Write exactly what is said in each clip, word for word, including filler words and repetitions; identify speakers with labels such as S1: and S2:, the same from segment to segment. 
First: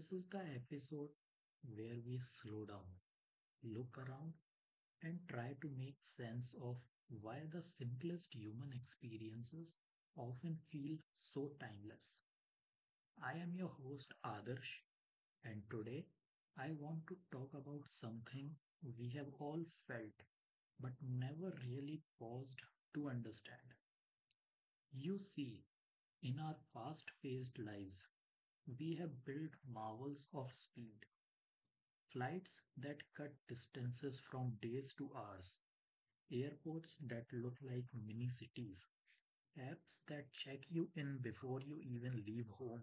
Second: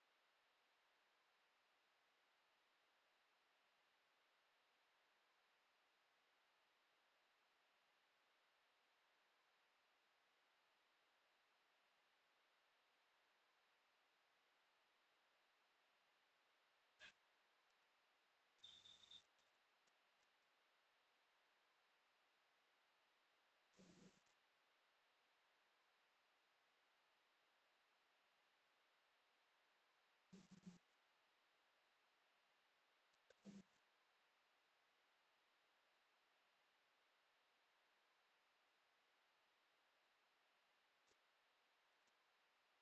S1: This is the episode where we slow down, look around, and try to make sense of why the simplest human experiences often feel so timeless. I am your host, Adarsh, and today I want to talk about something we have all felt but never really paused to understand. You see, in our fast paced lives, we have built marvels of speed, flights that cut distances from days to hours, airports that look like mini cities, apps that check you in before you even leave home.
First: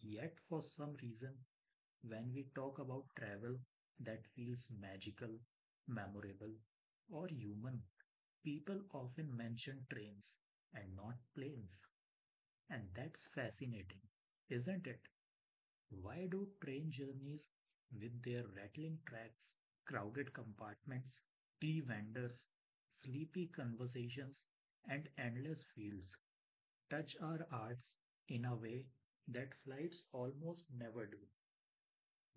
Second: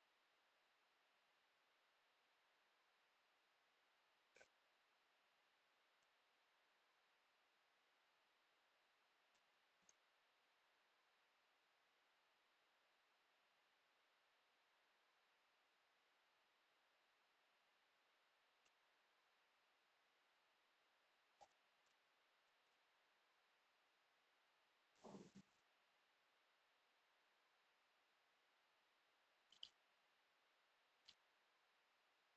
S1: Yet, for some reason, when we talk about travel that feels magical, memorable, or human, people often mention trains and not planes. And that's fascinating, isn't it? Why do train journeys with their rattling tracks, crowded compartments, tea vendors, sleepy conversations, and endless fields touch our hearts in a way that flights almost never do?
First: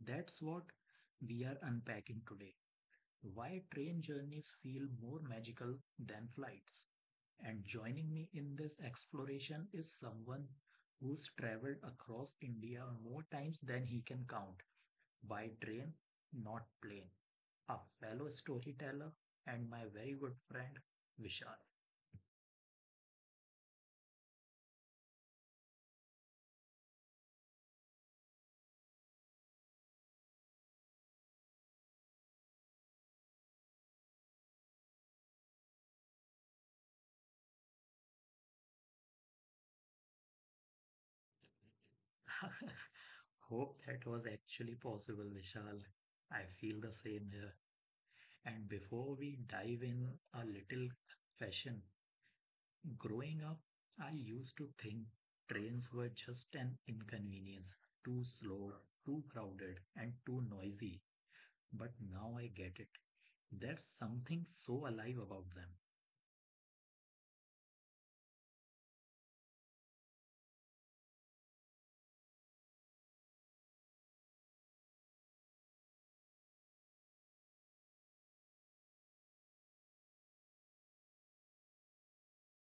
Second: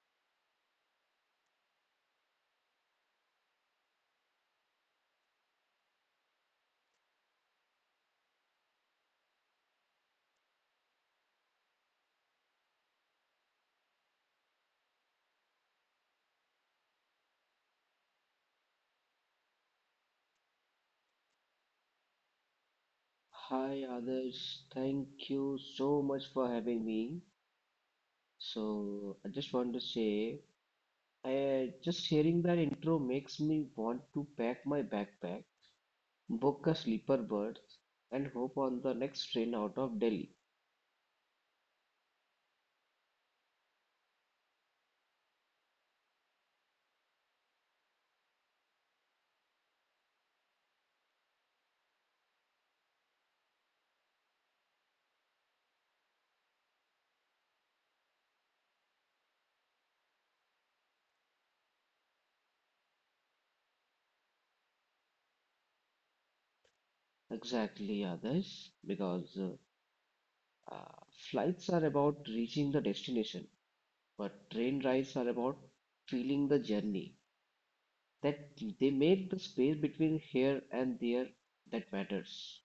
S1: That's what we are unpacking today. Why train journeys feel more magical than flights. And joining me in this exploration is someone who's traveled across India more times than he can count by train, not plane, a fellow storyteller and my very good friend Vishal.
S2: Hi, others. Thank you so much for having me. So, I just want to say, I, just hearing that intro makes me want to pack my backpack, book a sleeper berth, and hope on the next train out of Delhi.
S1: Hope that was actually possible, Vishal. I feel the same here. And before we dive in a little fashion, growing up, I used to think trains were just an inconvenience, too slow, too crowded, and too noisy. But now I get it. There's something so alive about them.
S2: Exactly, others, because uh, uh, flights are about reaching the destination, but train rides are about feeling the journey. That they make the space between here and there that matters.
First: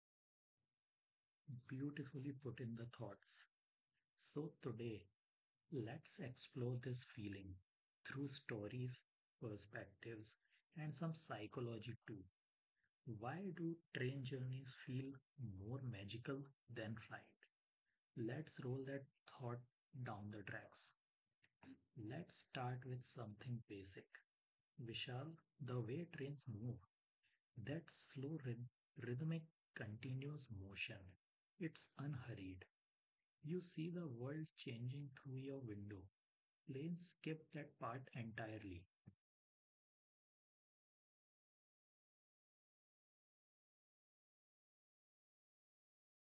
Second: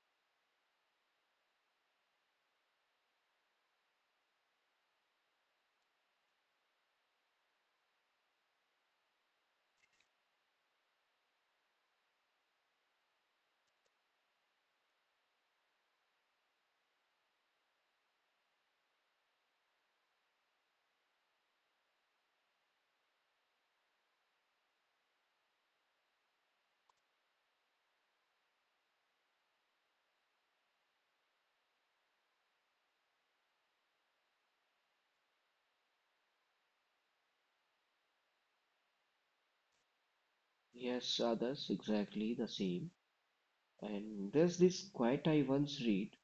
S1: Beautifully put in the thoughts. So today, let's explore this feeling through stories, perspectives, and some psychology too. Why do train journeys feel more magical than ride? Let's roll that thought down the tracks. Let's start with something basic. Vishal, the way trains move, that slow rhythmic continuous motion. It's unhurried. You see the world changing through your window. Planes skip that part entirely.
S2: Yes, others, exactly the same. And there's this quote I once read,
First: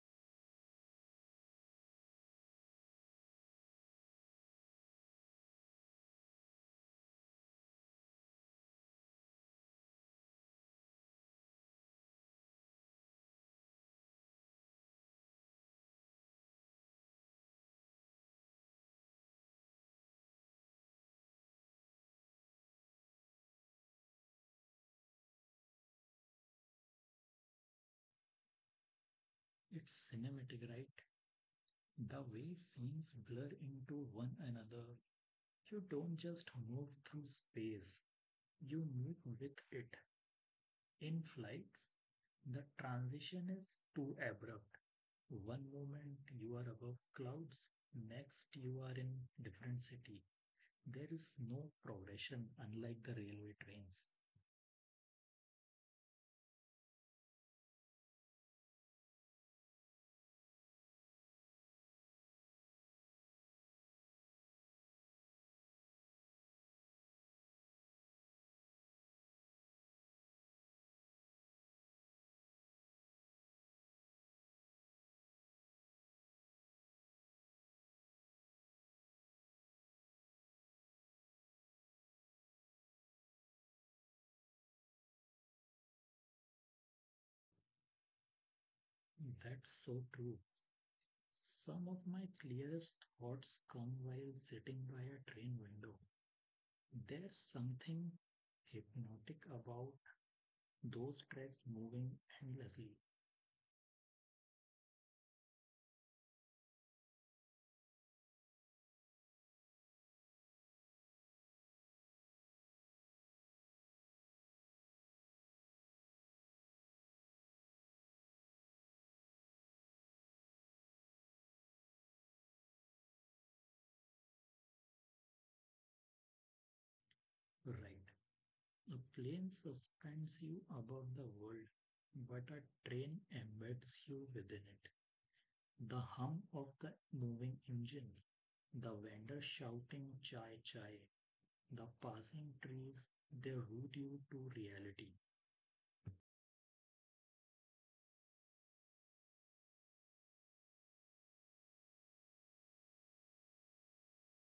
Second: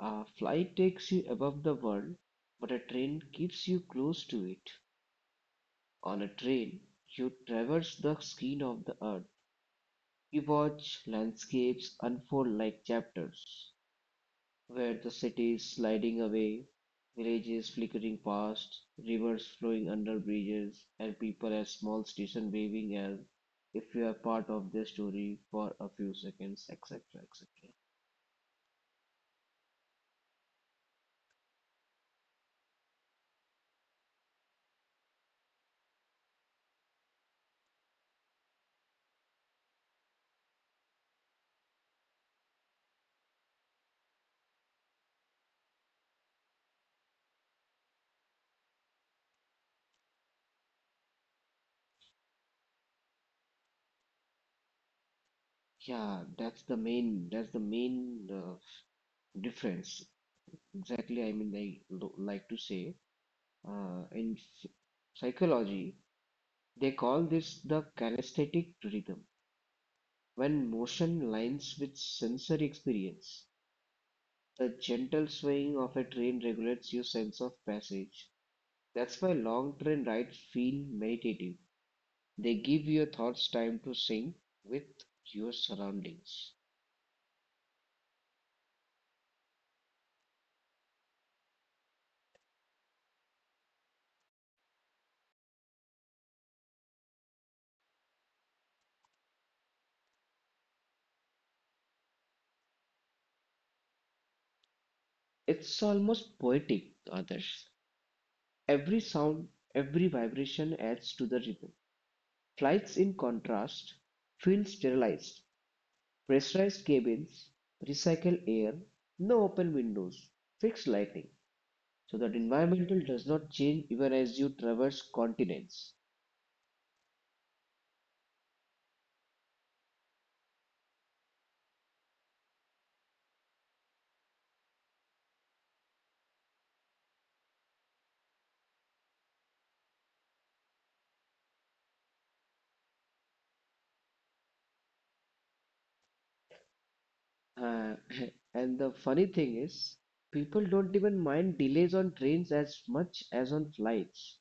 S2: a flight takes you above the world, but a train keeps you close to it. On a train, you traverse the skin of the earth. You watch landscapes unfold like chapters, where the city is sliding away, villages flickering past, rivers flowing under bridges, and people at small stations waving as if you are part of their story for a few seconds, et cetera, et cetera.
S1: It's cinematic, right? The way scenes blur into one another. You don't just move through space, you move with it. In flights, the transition is too abrupt. One moment you are above clouds, next you are in different city. There is no progression unlike the railway trains.
S2: Yeah, that's the main that's the main uh, difference. Exactly, I mean, I lo- like to say uh, in ph- psychology, they call this the kinesthetic rhythm when motion lines with sensory experience. The gentle swaying of a train regulates your sense of passage. That's why long train rides feel meditative. They give your thoughts time to sink with your surroundings.
S1: That's so true. Some of my clearest thoughts come while sitting by a train window. There's something hypnotic about those tracks moving endlessly.
S2: It's almost poetic, others. Every sound, every vibration adds to the rhythm. Flights, in contrast, feel sterilized. Pressurized cabins, recycled air, no open windows, fixed lighting, so that environmental does not change even as you traverse continents.
S1: Right. A plane suspends you above the world, but a train embeds you within it. The hum of the moving engine, the vendor shouting chai chai, the passing trees, they root you to reality.
S2: Uh, and the funny thing is, people don't even mind delays on trains as much as on flights.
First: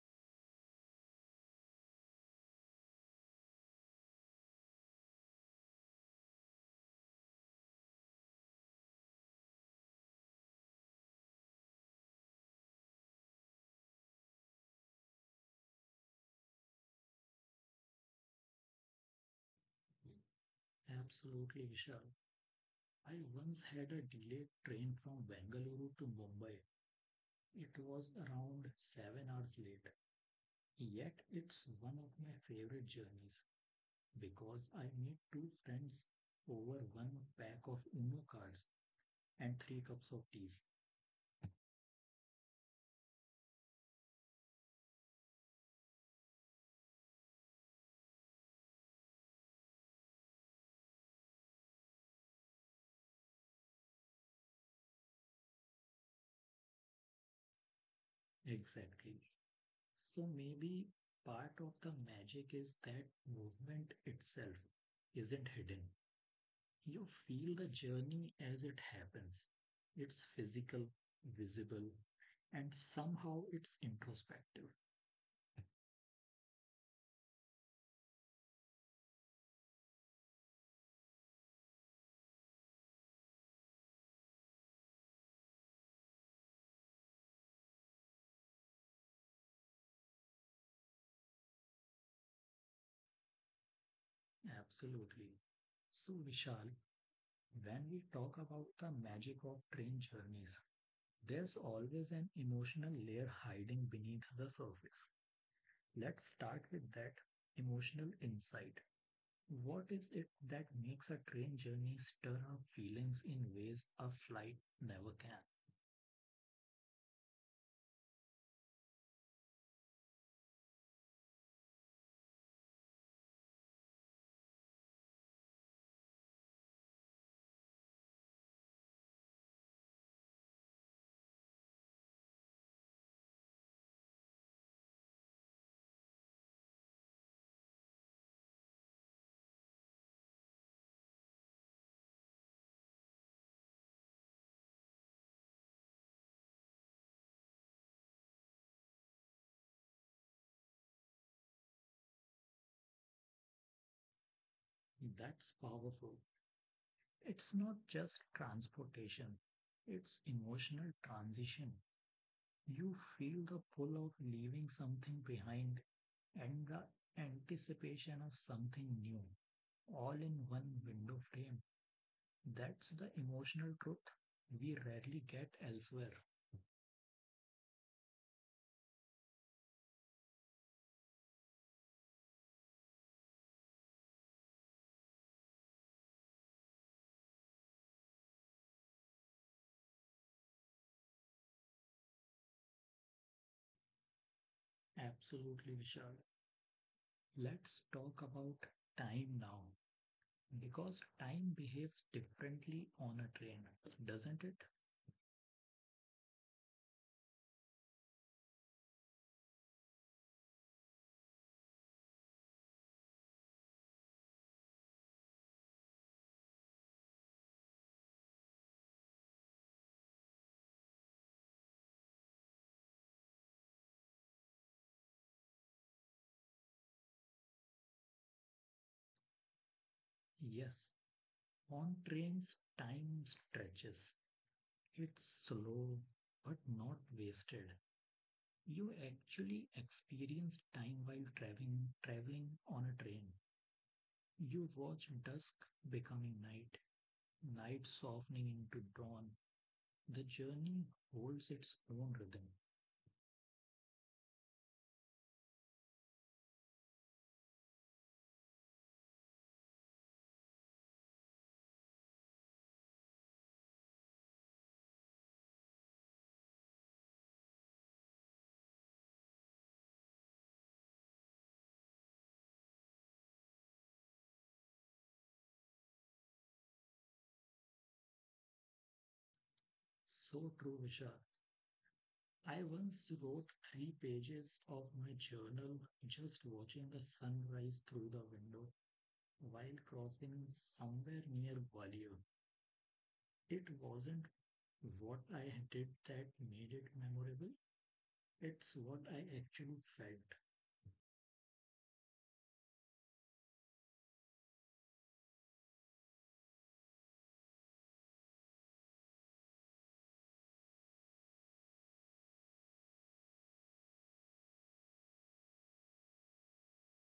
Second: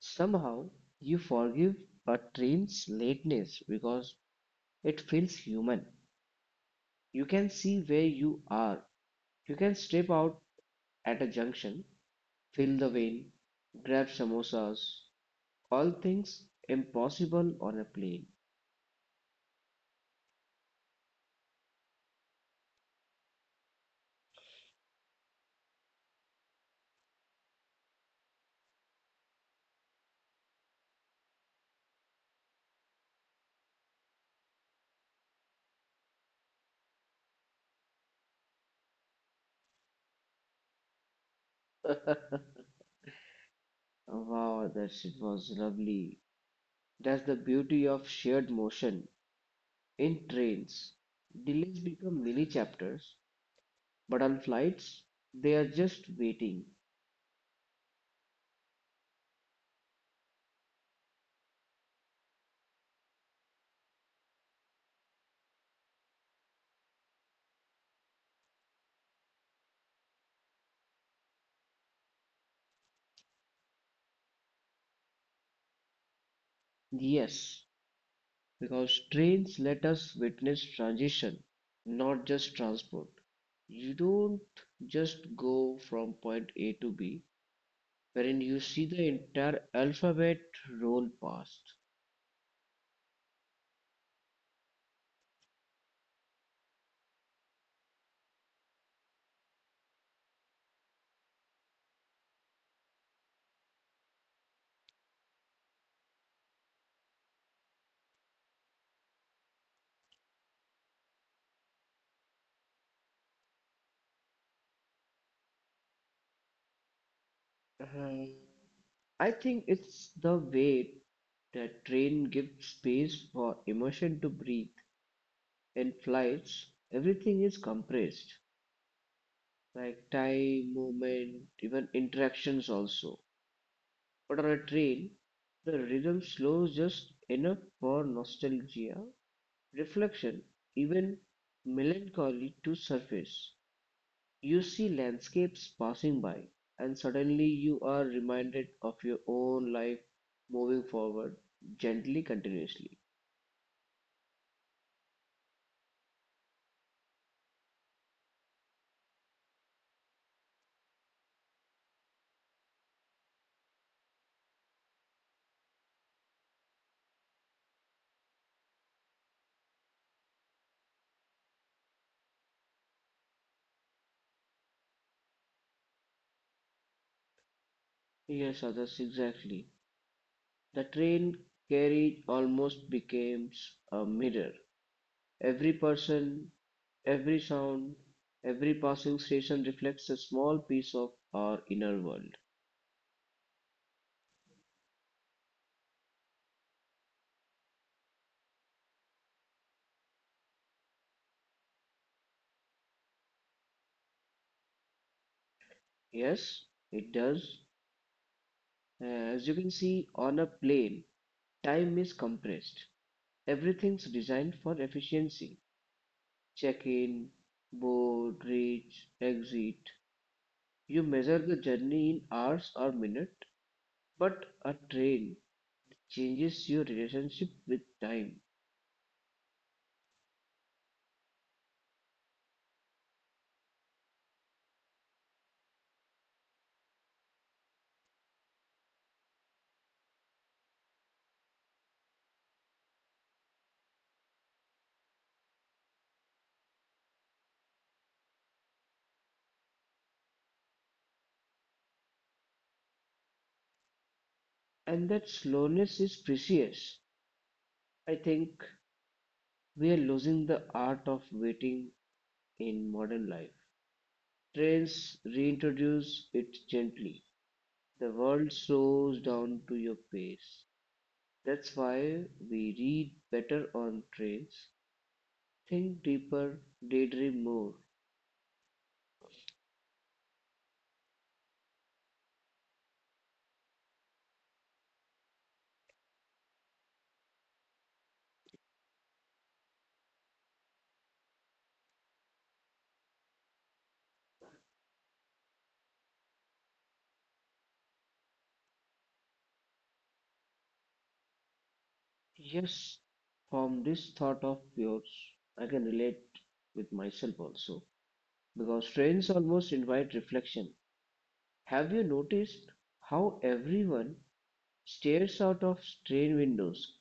S2: Somehow, you forgive a train's lateness because it feels human. You can see where you are. You can step out at a junction, fill the vein, grab samosas, all things impossible on a plane.
S1: Absolutely, Vishal. I once had a delayed train from Bengaluru to Mumbai. It was around seven hours late. Yet it's one of my favorite journeys because I made two friends over one pack of Uno cards and three cups of tea.
S2: Wow, that shit was lovely. That's the beauty of shared motion. In trains, delays become mini chapters, but on flights, they are just waiting.
S1: Exactly. So maybe part of the magic is that movement itself isn't hidden. You feel the journey as it happens. It's physical, visible, and somehow it's introspective.
S2: Yes, because trains let us witness transition, not just transport. You don't just go from point A to B, wherein you see the entire alphabet roll past.
S1: Absolutely. So, Vishal, when we talk about the magic of train journeys, there's always an emotional layer hiding beneath the surface. Let's start with that emotional insight. What is it that makes a train journey stir up feelings in ways a flight never can?
S2: Um, I think it's the way that train gives space for emotion to breathe. In flights, everything is compressed, like time, movement, even interactions also. But on a train, the rhythm slows just enough for nostalgia, reflection, even melancholy to surface. You see landscapes passing by, and suddenly you are reminded of your own life moving forward gently, continuously.
S1: That's powerful. It's not just transportation, it's emotional transition. You feel the pull of leaving something behind and the anticipation of something new, all in one window frame. That's the emotional truth we rarely get elsewhere.
S2: Yes, others, exactly. The train carriage almost becomes a mirror. Every person Every sound, every passing station reflects a small piece of our inner world.
S1: Absolutely, Vishal. Let's talk about time now, because time behaves differently on a train, doesn't it?
S2: Yes, it does. As you can see, on a plane, time is compressed. Everything's designed for efficiency. Check in, board, reach, exit. You measure the journey in hours or minutes, but a train changes your relationship with time.
S1: Yes, on trains, time stretches. It's slow but not wasted. You actually experience time while traveling, traveling on a train. You watch dusk becoming night, night softening into dawn. The journey holds its own rhythm.
S2: And that slowness is precious. I think we are losing the art of waiting in modern life. Trends reintroduce it gently. The world slows down to your pace. That's why we read better on trains, think deeper, daydream more.
S1: So true, Vishal. I once wrote three pages of my journal just watching the sunrise through the window while crossing somewhere near Gwalior. It wasn't what I did that made it memorable, it's what I actually felt.
S2: Yes, from this thought of yours, I can relate with myself also, because trains almost invite reflection. Have you noticed how everyone stares out of train windows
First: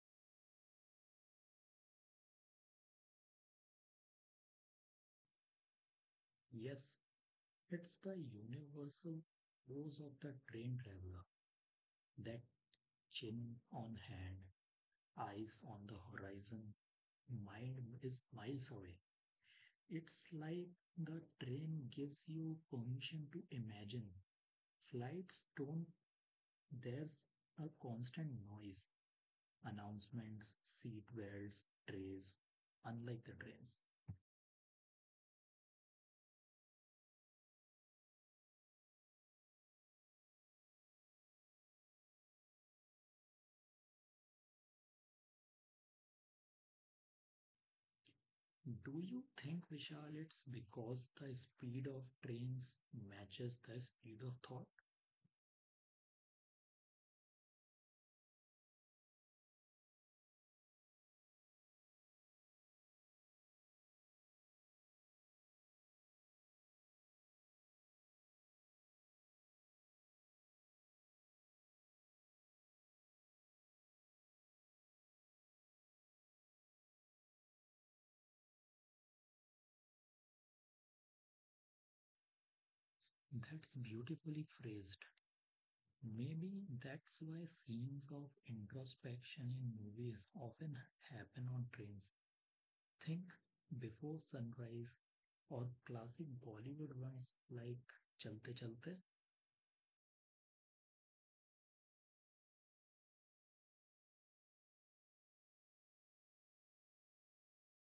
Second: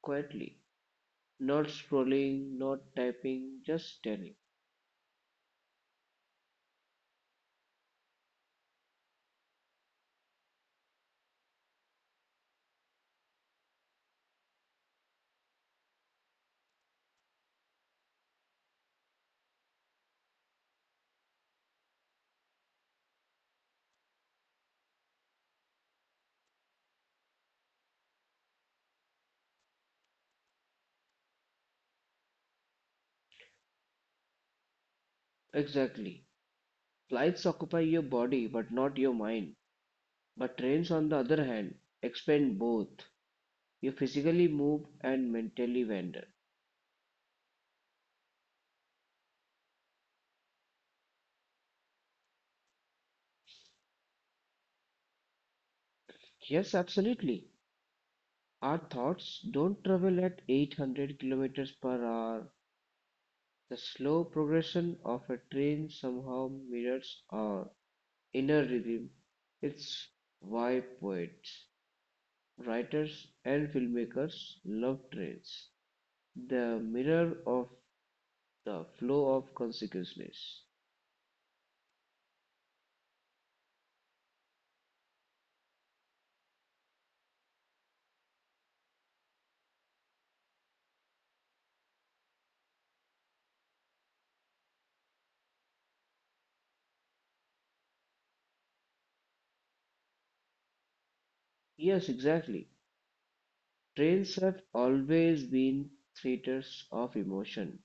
S2: quietly? Not scrolling, not typing, just staring.
S1: Yes, it's the universal pose of the train traveler, that chin on hand, eyes on the horizon, mind is miles away. It's like the train gives you permission to imagine. Flights don't, there's a constant noise, announcements, seat belts, trays, unlike the trains.
S2: Exactly. Flights occupy your body but not your mind. But trains, on the other hand, expend both. You physically move and mentally wander.
S1: Do you think, Vishal, it's because the speed of trains matches the speed of thought?
S2: Yes, absolutely. Our thoughts don't travel at eight hundred kilometers per hour. The slow progression of a train somehow mirrors our inner rhythm. It's why poets, writers, and filmmakers love trains. The mirror of the flow of consciousness.
S1: That's beautifully phrased. Maybe that's why scenes of introspection in movies often happen on trains. Think before sunrise or classic Bollywood ones like Chalte Chalte.
S2: Yes, exactly. Trains have always been theaters of emotion,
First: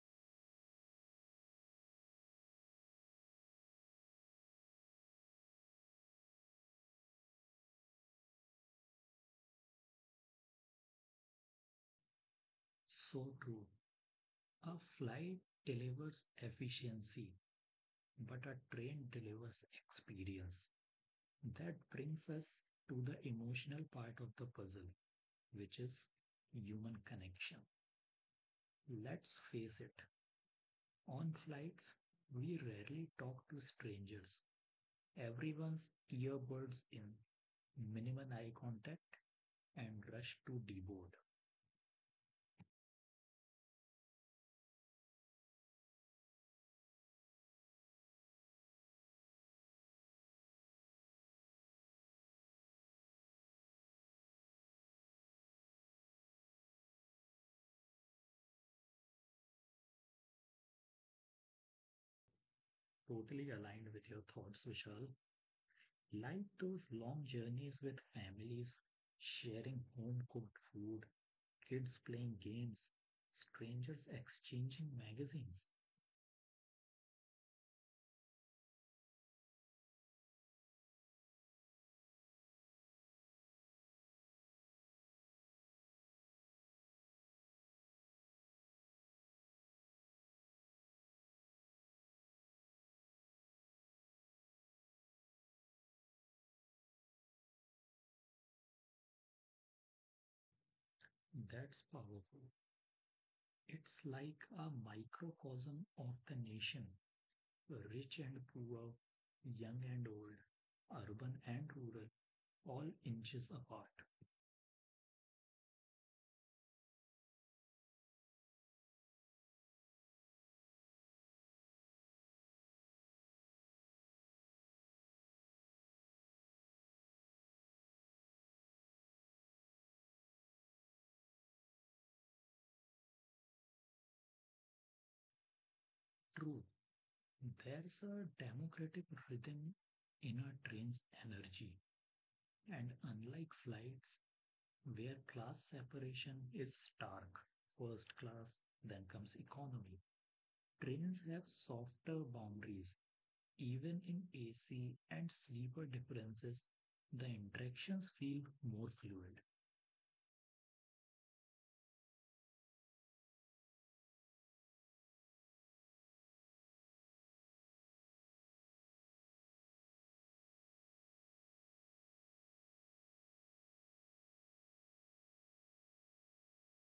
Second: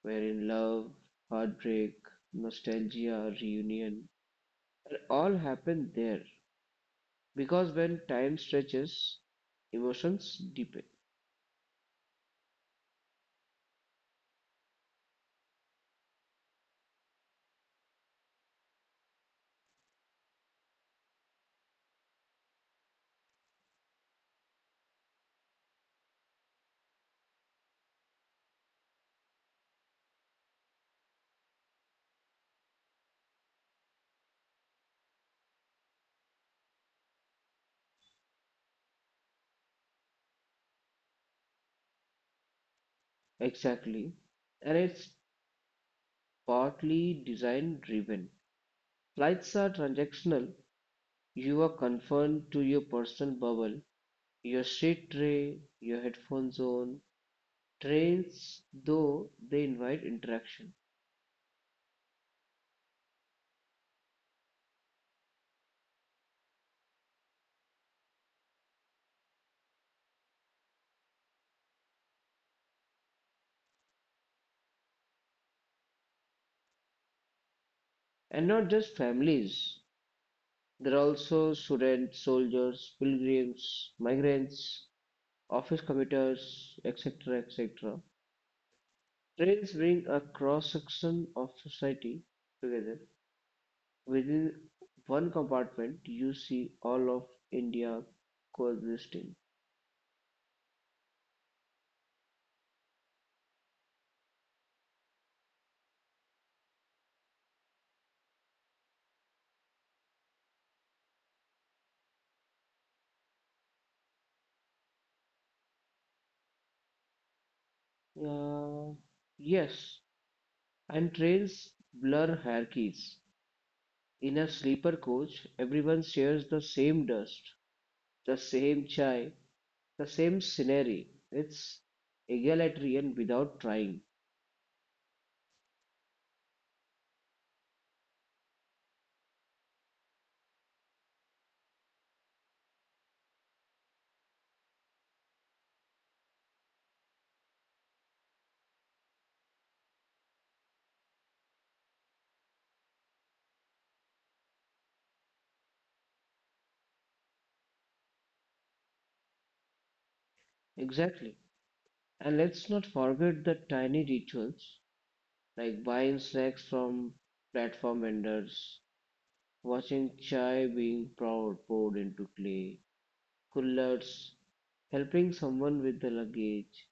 S2: wherein love, heartbreak, nostalgia, reunion all happen there. Because when time stretches, emotions deepen.
S1: So true. A flight delivers efficiency, but a train delivers experience. That brings us to the emotional part of the puzzle, which is human connection. Let's face it, on flights, we rarely talk to strangers. Everyone's earbuds in, minimum eye contact, and rush to deboard.
S2: Exactly. And it's partly design driven. Flights are transactional. You are confined to your personal bubble. Your seat tray, your headphones on. Trains, though, they invite interaction.
S1: Totally aligned with your thoughts, Vishal. Like those long journeys with families, sharing home cooked food, kids playing games, strangers exchanging magazines.
S2: And not just families, there are also students, soldiers, pilgrims, migrants, office commuters, et cetera et cetera. Trains bring a cross section of society together. Within one compartment, you see all of India coexisting.
S1: That's powerful. It's like a microcosm of the nation, rich and poor, young and old, urban and rural, all inches apart.
S2: Uh, yes, and trains blur hierarchies. In a sleeper coach, everyone shares the same dust, the same chai, the same scenery. It's egalitarian without trying.
S1: True, there's a democratic rhythm in a train's energy, and unlike flights, where class separation is stark. First class, then comes economy. Trains have softer boundaries. Even in A C and sleeper differences, the interactions feel more fluid.
S2: Exactly. And let's not forget the tiny rituals like buying snacks from platform vendors, watching chai being poured, poured into clay coolers, helping someone with the luggage,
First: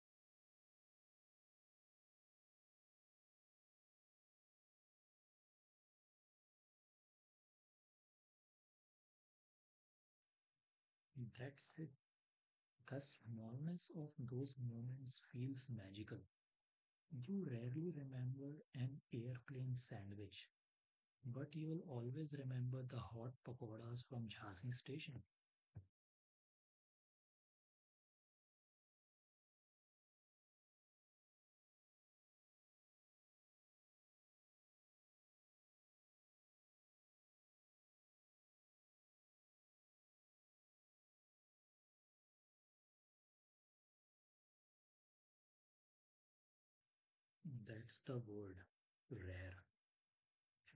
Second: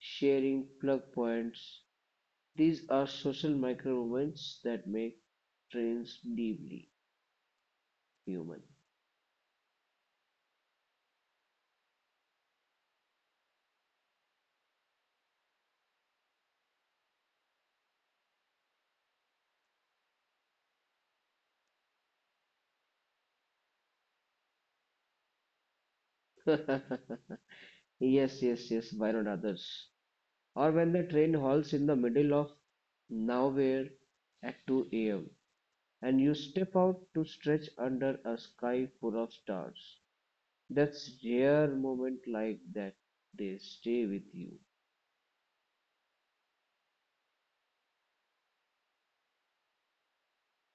S2: sharing plug points. These are social micro moments that make trains deeply human.
S1: That's it. The smallness of those moments feels magical. You rarely remember an airplane sandwich, but you will always remember the hot pakoras from Jhansi station.
S2: Yes, yes, yes, why not, others? Or when the train halts in the middle of nowhere at two a m and you step out to stretch under a sky full of stars. That's rare. Moment like that, they stay with you.
S1: That's the word rare.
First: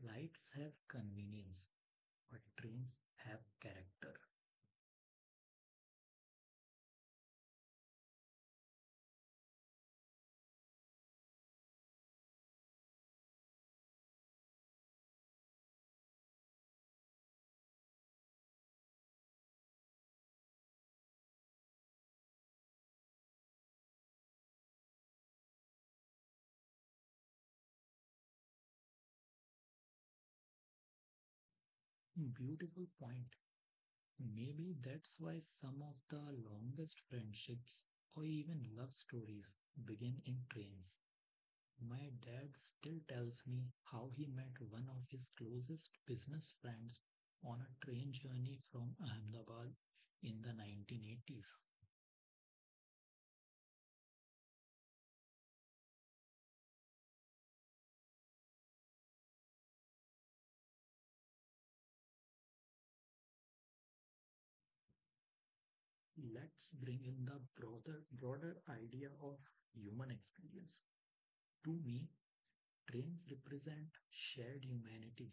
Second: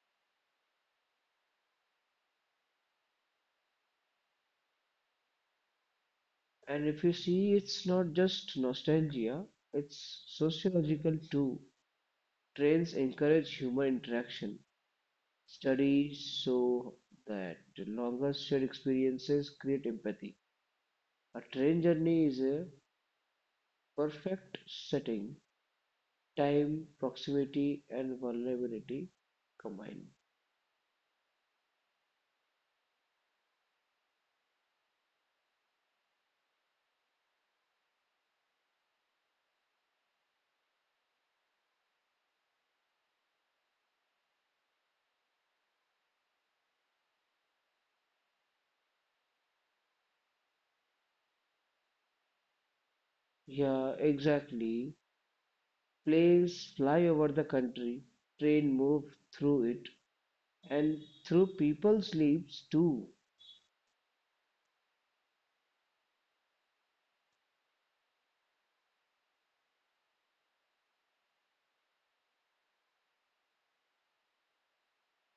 S1: Lights have convenience, but trains have character.
S2: And if you see, it's not just nostalgia, it's sociological too. Trains encourage human interaction. Studies show that longer shared experiences create empathy. A train journey is a perfect setting, time, proximity, and vulnerability combined.
S1: Beautiful point. Maybe that's why some of the longest friendships or even love stories begin in trains. My dad still tells me how he met one of his closest business friends on a train journey from Ahmedabad in the nineteen eighties.
S2: Yeah, exactly. Planes fly over the country, train move through it, and through people's lives too.
S1: Let's bring in the broader, broader idea of human experience. To me, trains represent shared humanity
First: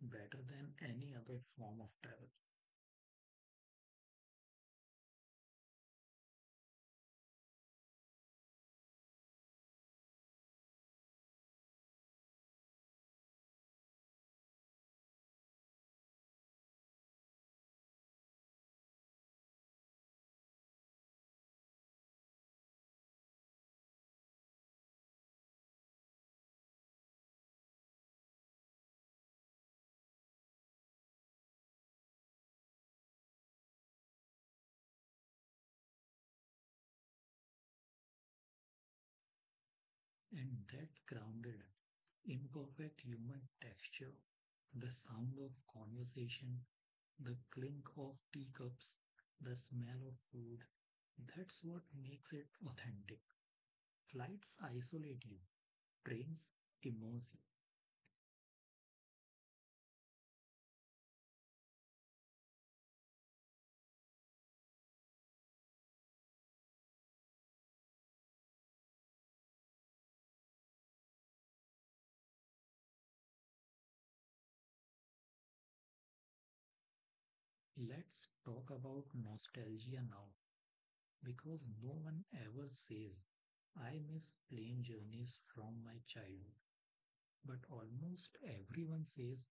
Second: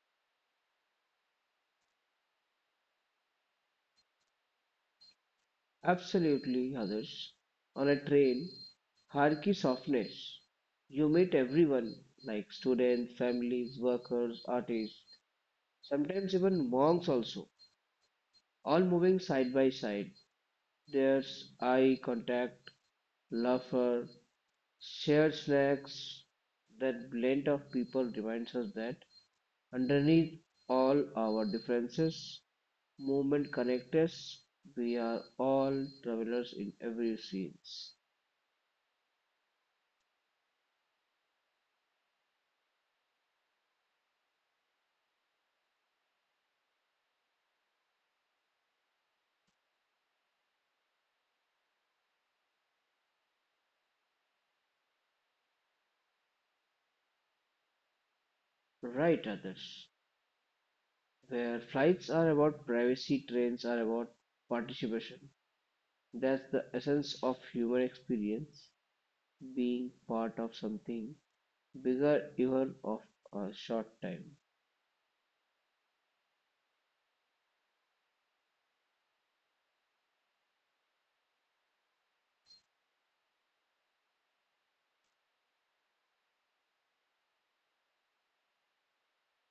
S1: better than any other form of travel,
S2: Absolutely, others. On a train, hierarchy softness. You meet everyone, like students, families, workers, artists, sometimes even monks also, all moving side by side. There's eye contact, laughter, shared snacks. That blend of people reminds us that underneath all our differences, movement connects us. We are all travelers in every scene.
S1: and that grounded, imperfect human texture, the sound of conversation, the clink of teacups, the smell of food, that's what makes it authentic. Flights isolate you, trains immerse
S2: Right, others. Where flights are about privacy, trains are about participation. That's the essence of human experience, being part of something bigger, even of a short time.
S1: you. Let's talk about nostalgia now, because no one ever says, I miss plane journeys from my childhood. But almost everyone says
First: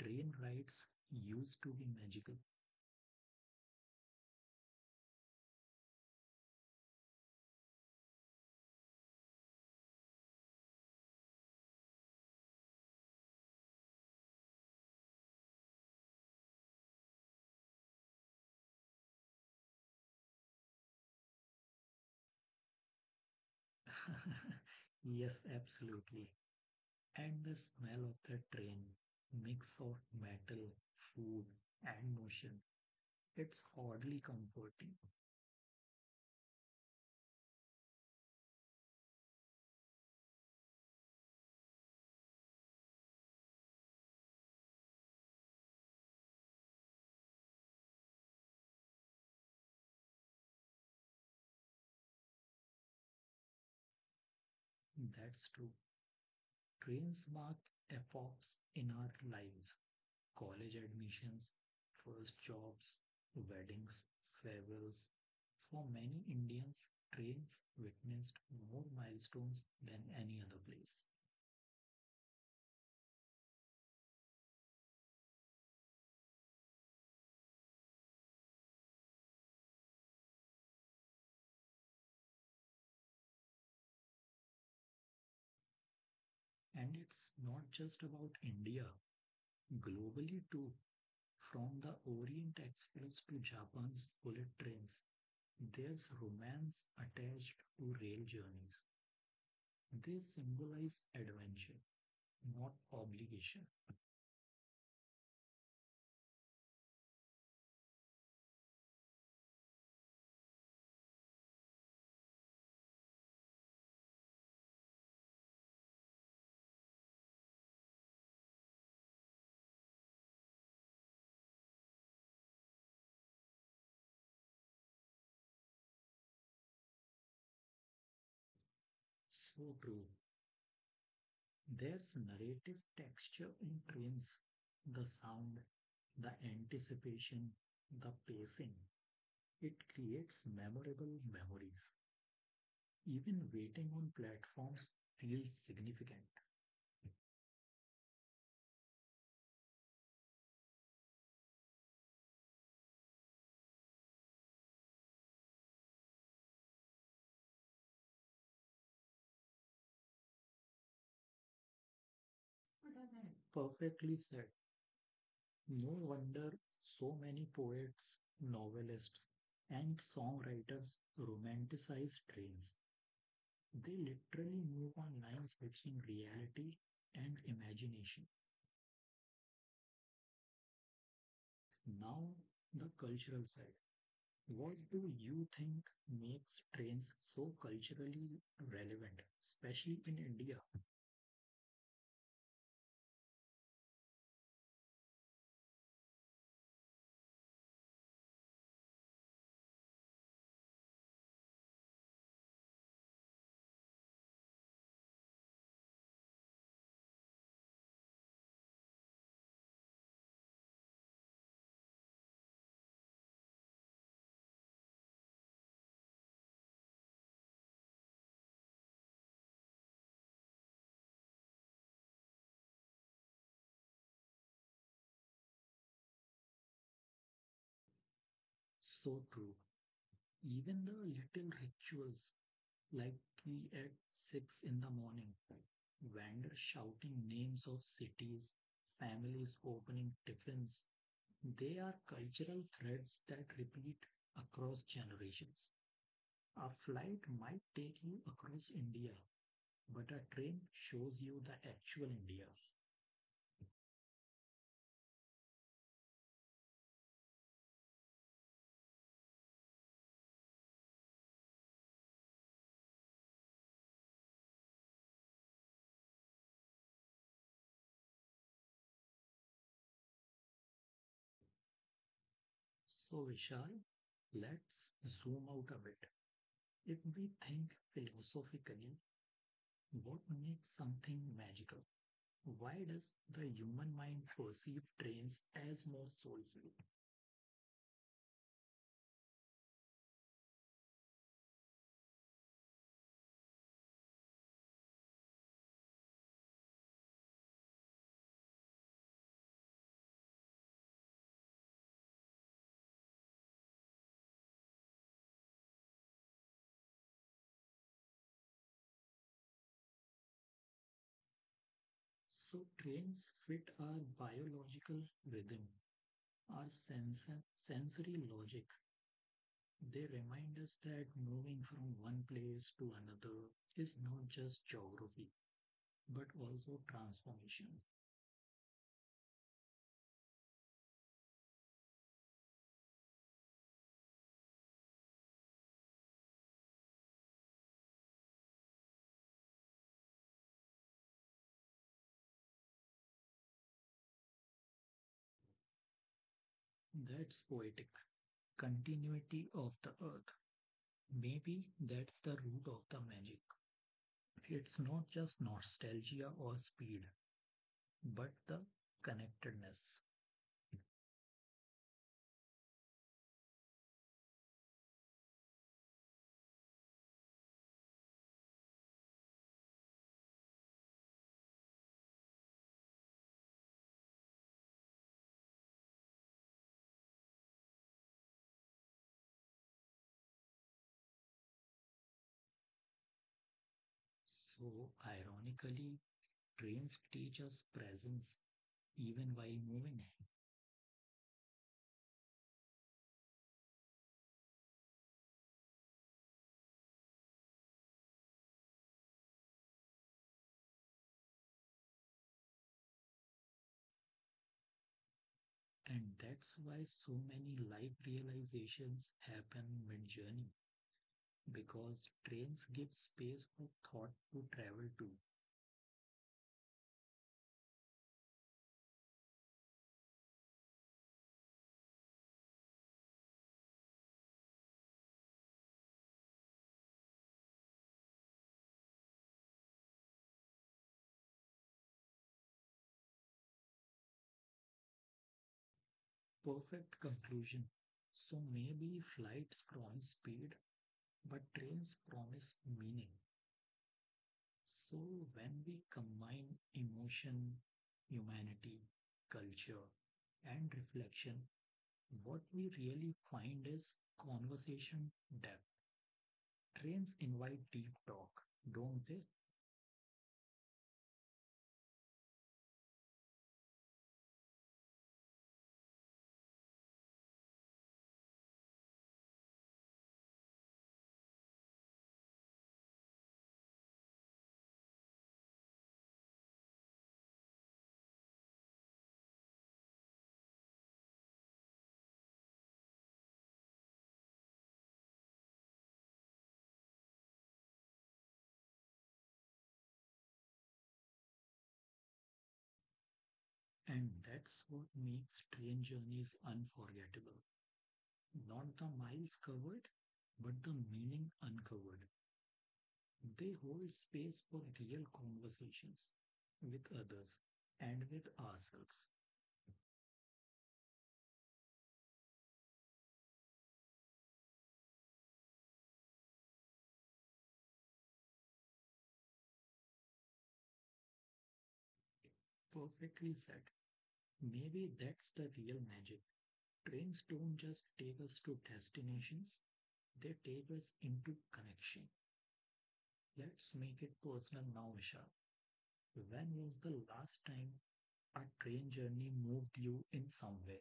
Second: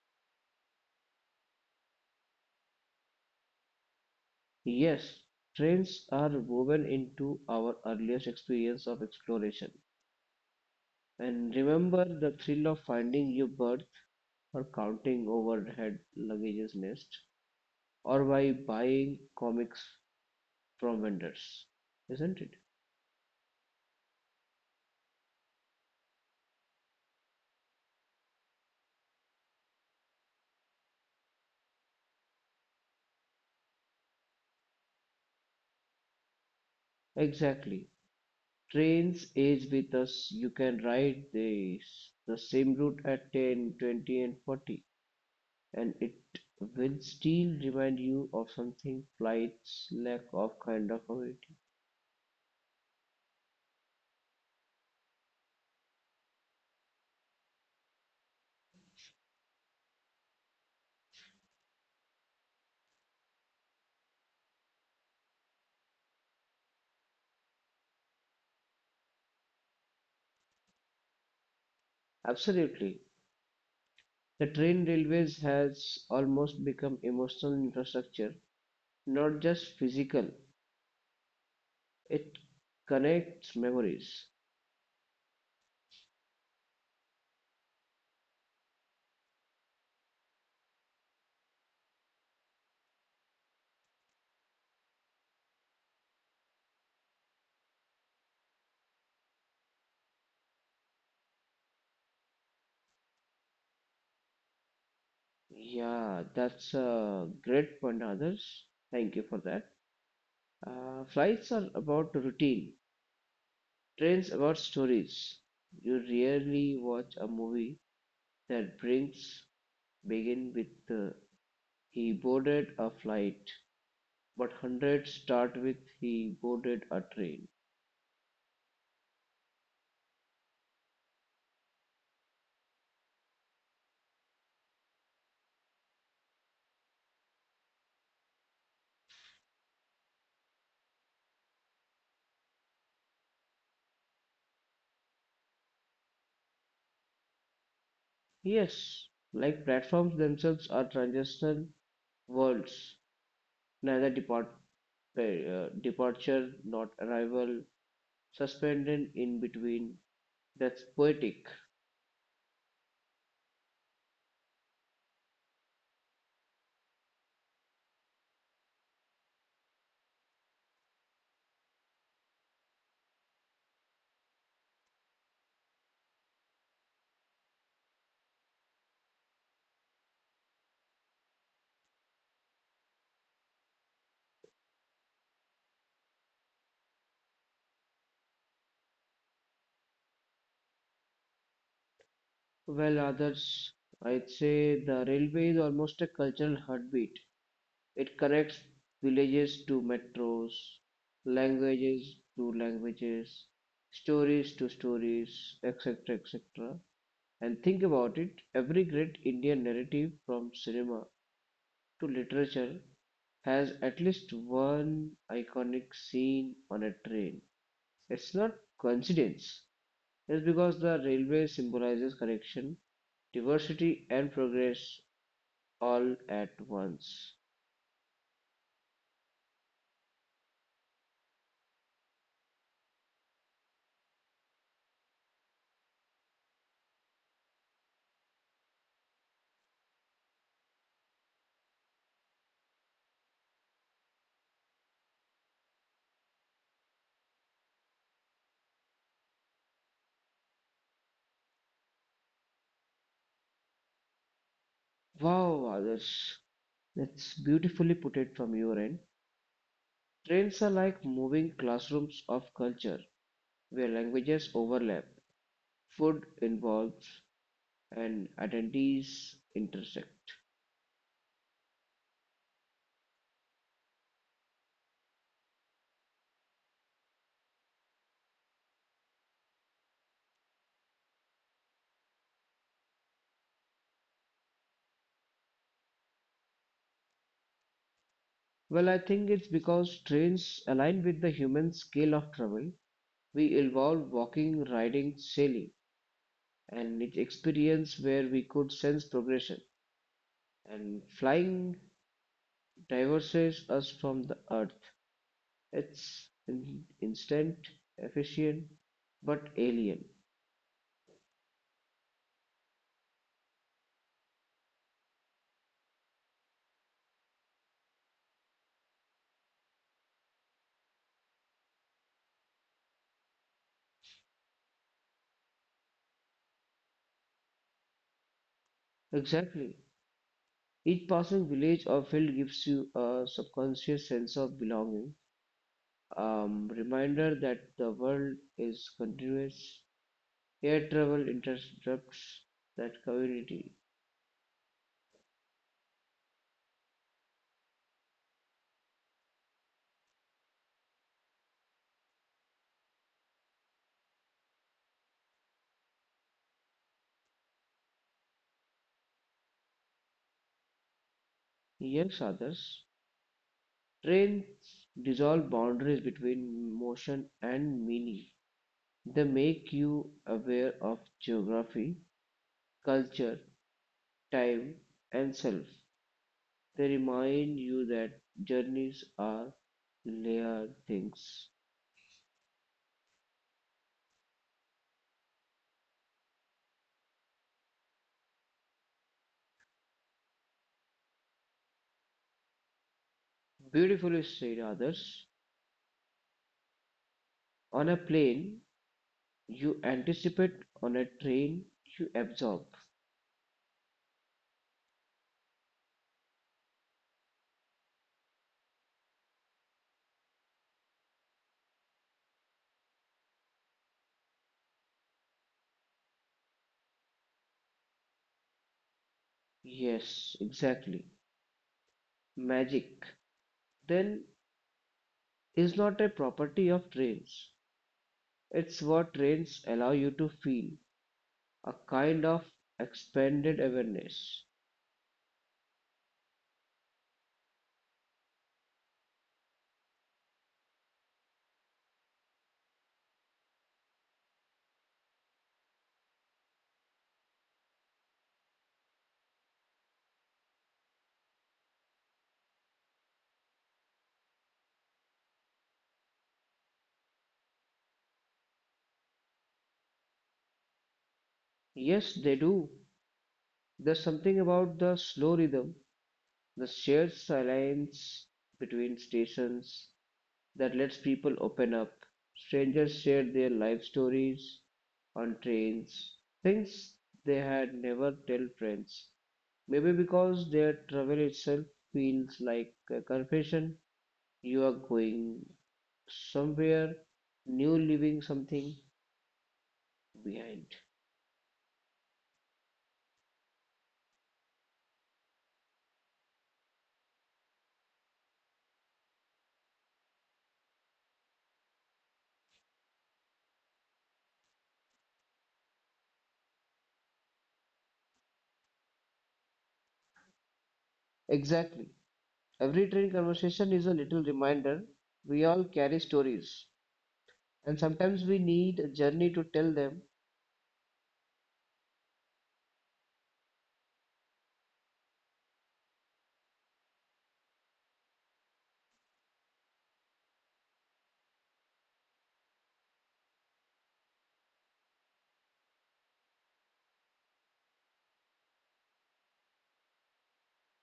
S1: train rides used to be magical.
S2: Yes, trails are woven into our earliest experience of exploration. And remember the thrill of finding your bird or counting overhead luggage's nest or by buying comics from vendors, isn't it?
S1: Yes, absolutely. And the smell of the train, mix of metal, food, and motion, it's oddly comforting.
S2: Exactly. Trains age with us. You can ride this, the same route at ten, twenty, and forty, and it will still remind you of something flight's lack of kind of community.
S1: That's true. Trains mark epochs in our lives. College admissions, first jobs, weddings, farewells. For many Indians, trains witnessed more milestones than any other place.
S2: Absolutely. The train railways has almost become emotional infrastructure, not just physical. It connects memories.
S1: And it's not just about India, globally too. From the Orient Express to Japan's bullet trains, there's romance attached to rail journeys. They symbolize adventure, not obligation.
S2: Yeah, that's a great point, others. Thank you for that. Uh, flights are about routine, trains about stories. You rarely watch a movie that brings begin with uh, he boarded a flight, but hundreds start with he boarded a train.
S1: So true. There's narrative texture in trains, the sound, the anticipation, the pacing. It creates memorable memories. Even waiting on platforms feels significant.
S2: Yes, like platforms themselves are transitional worlds, neither depart, uh, departure not arrival, suspended in between. That's poetic.
S1: Perfectly said. No wonder so many poets, novelists, and songwriters romanticize trains. They literally move on lines between reality and imagination. Now, the cultural side. What do you think makes trains so culturally relevant, especially in India?
S2: Well, others, I'd say the railway is almost a cultural heartbeat. It connects villages to metros, languages to languages, stories to stories, et cetera et cetera. And think about it, every great Indian narrative from cinema to literature has at least one iconic scene on a train. It's not coincidence. It's because the railway symbolizes connection, diversity, and progress all at once.
S1: So true. Even the little rituals, like tea at six in the morning, vendors shouting names of cities, families opening tiffins, they are cultural threads that repeat across generations. A flight might take you across India, but a train shows you the actual India.
S2: Wow, others. That's beautifully put it from your end. Trains are like moving classrooms of culture where languages overlap, food involves, and identities intersect.
S1: So, Vishal, let's zoom out a bit. If we think philosophically, what makes something magical? Why does the human mind perceive trains as more soulful?
S2: Well, I think it's because trains align with the human scale of travel. We evolved walking, riding, sailing, and each experience where we could sense progression. And flying divorces us from the earth. It's in- instant, efficient, but alien.
S1: So, trains fit our biological rhythm, our sense, sensory logic. They remind us that moving from one place to another is not just geography, but also transformation.
S2: Exactly. Each passing village or field gives you a subconscious sense of belonging, um, reminder that the world is continuous. Air travel interrupts that community.
S1: That's poetic. Continuity of the earth. Maybe that's the root of the magic. It's not just nostalgia or speed, but the connectedness.
S2: Yes, others. Trains dissolve boundaries between motion and meaning. They make you aware of geography, culture, time, and self. They remind you that journeys are layered things.
S1: So, ironically, trains teach us presence even while moving.
S2: Beautifully said, others. On a plane, you anticipate, on a train, you absorb.
S1: And that's why so many life realizations happen mid journey because trains give space for thought to travel to.
S2: Yes, exactly. Magic, then, is not a property of trains. It's what trains allow you to feel, a kind of expanded awareness.
S1: Perfect conclusion. So maybe flights promise speed, but trains promise meaning. So when we combine emotion, humanity, culture, and reflection, what we really find is conversation depth. Trains invite deep talk, don't they?
S2: Yes, they do. There's something about the slow rhythm, the shared silence between stations that lets people open up. Strangers share their life stories on trains, things they had never tell friends. Maybe because their travel itself feels like a confession. You are going somewhere new, leaving something behind.
S1: And that's what makes train journeys unforgettable. Not the miles covered, but the meaning uncovered. They hold space for real conversations with others and with ourselves.
S2: Exactly. Every train conversation is a little reminder we all carry stories, and sometimes we need a journey to tell them.
S1: Perfectly said. Maybe that's the real magic. Trains don't just take us to destinations, they take us into connection. Let's make it personal now, Vishal. When was the last time a train journey moved you in some way?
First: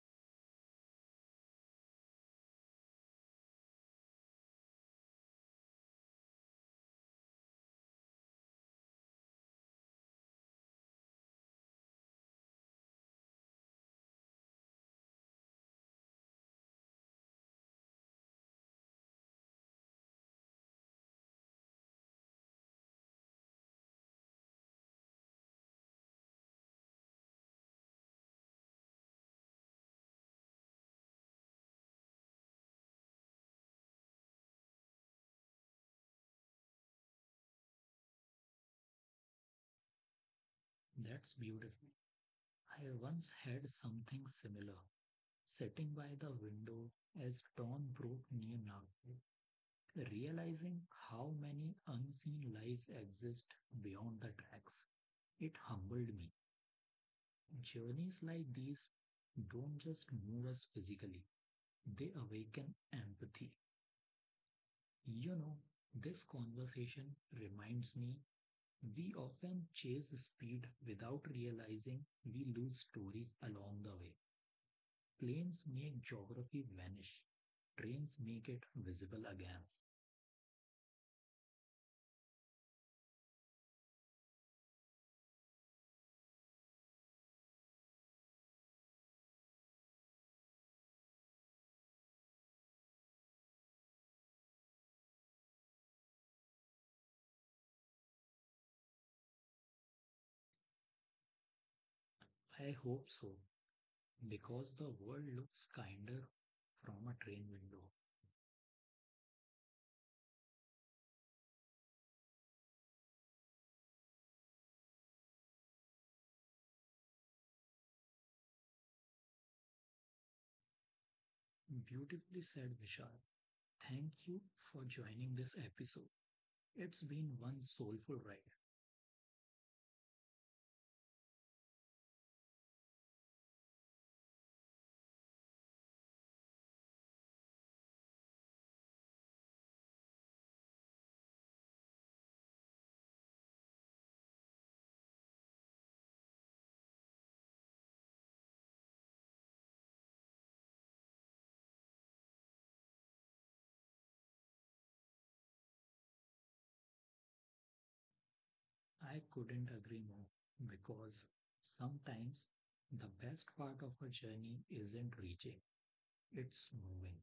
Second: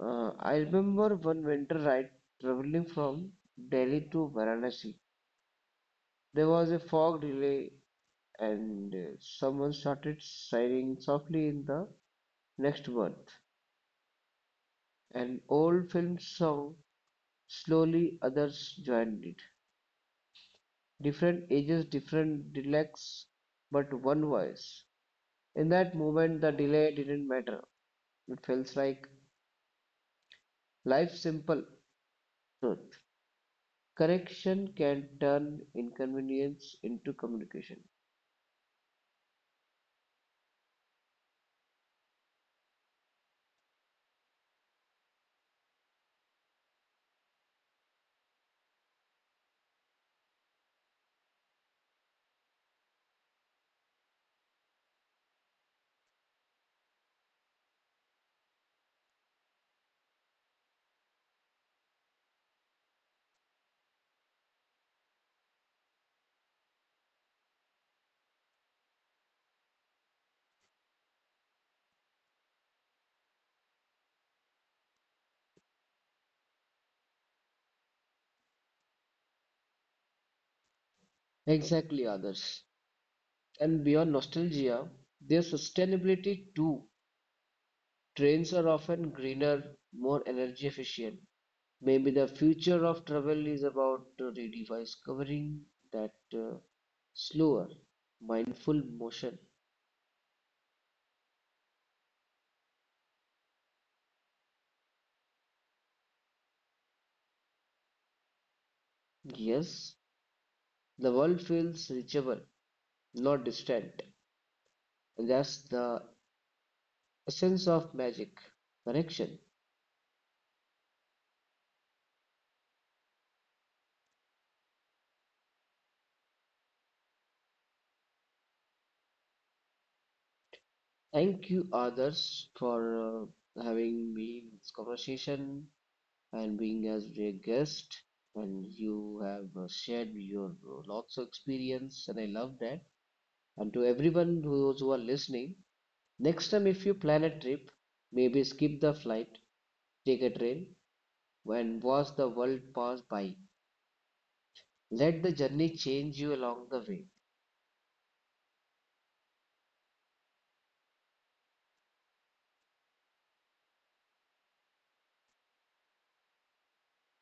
S2: Uh, I remember one winter ride traveling from Delhi to Varanasi. There was a fog delay, and uh, someone started sighing softly in the next berth. An old film song, slowly others joined it. Different ages, different dialects, but one voice. In that moment, the delay didn't matter. It feels like life's simple truth. Correction can turn inconvenience into communication.
S1: That's beautiful. I once had something similar. Sitting by the window as dawn broke near Nagpur, realizing how many unseen lives exist beyond the tracks. It humbled me. Journeys like these don't just move us physically, they awaken empathy. You know, this conversation reminds me we often chase speed without realizing we lose stories along the way. Planes make geography vanish, trains make it visible again.
S2: Exactly, others. And beyond nostalgia, their sustainability too. Trains are often greener, more energy efficient. Maybe the future of travel is about uh, rediscovering that uh, slower, mindful motion.
S1: I hope so, because the world looks kinder from a train window.
S2: Yes, the world feels reachable, not distant. That's the essence of magic, connection.
S1: Beautifully said, Vishal. Thank you for joining this episode. It's been one soulful ride.
S2: Thank you, others, for uh, having me in this conversation and being as a guest. And you have uh, shared your lots of experience, and I love that. And to everyone who- those who are listening, next time if you plan a trip, maybe skip the flight, take a train, and watch the world pass by. Let the journey change you along the way.
S1: I couldn't agree more because sometimes the best part of a journey isn't reaching, it's moving.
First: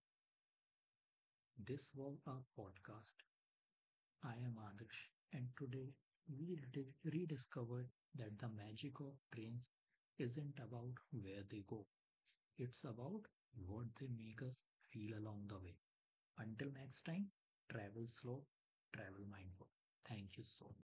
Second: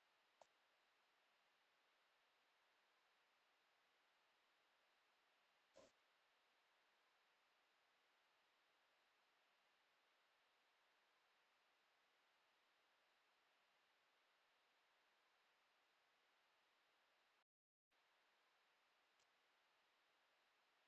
S1: This was our podcast. I am Adarsh, and today we rediscovered that the magic of trains isn't about where they go, it's about what they make us feel along the way. Until next time, travel slow, travel mindful. Thank you so much.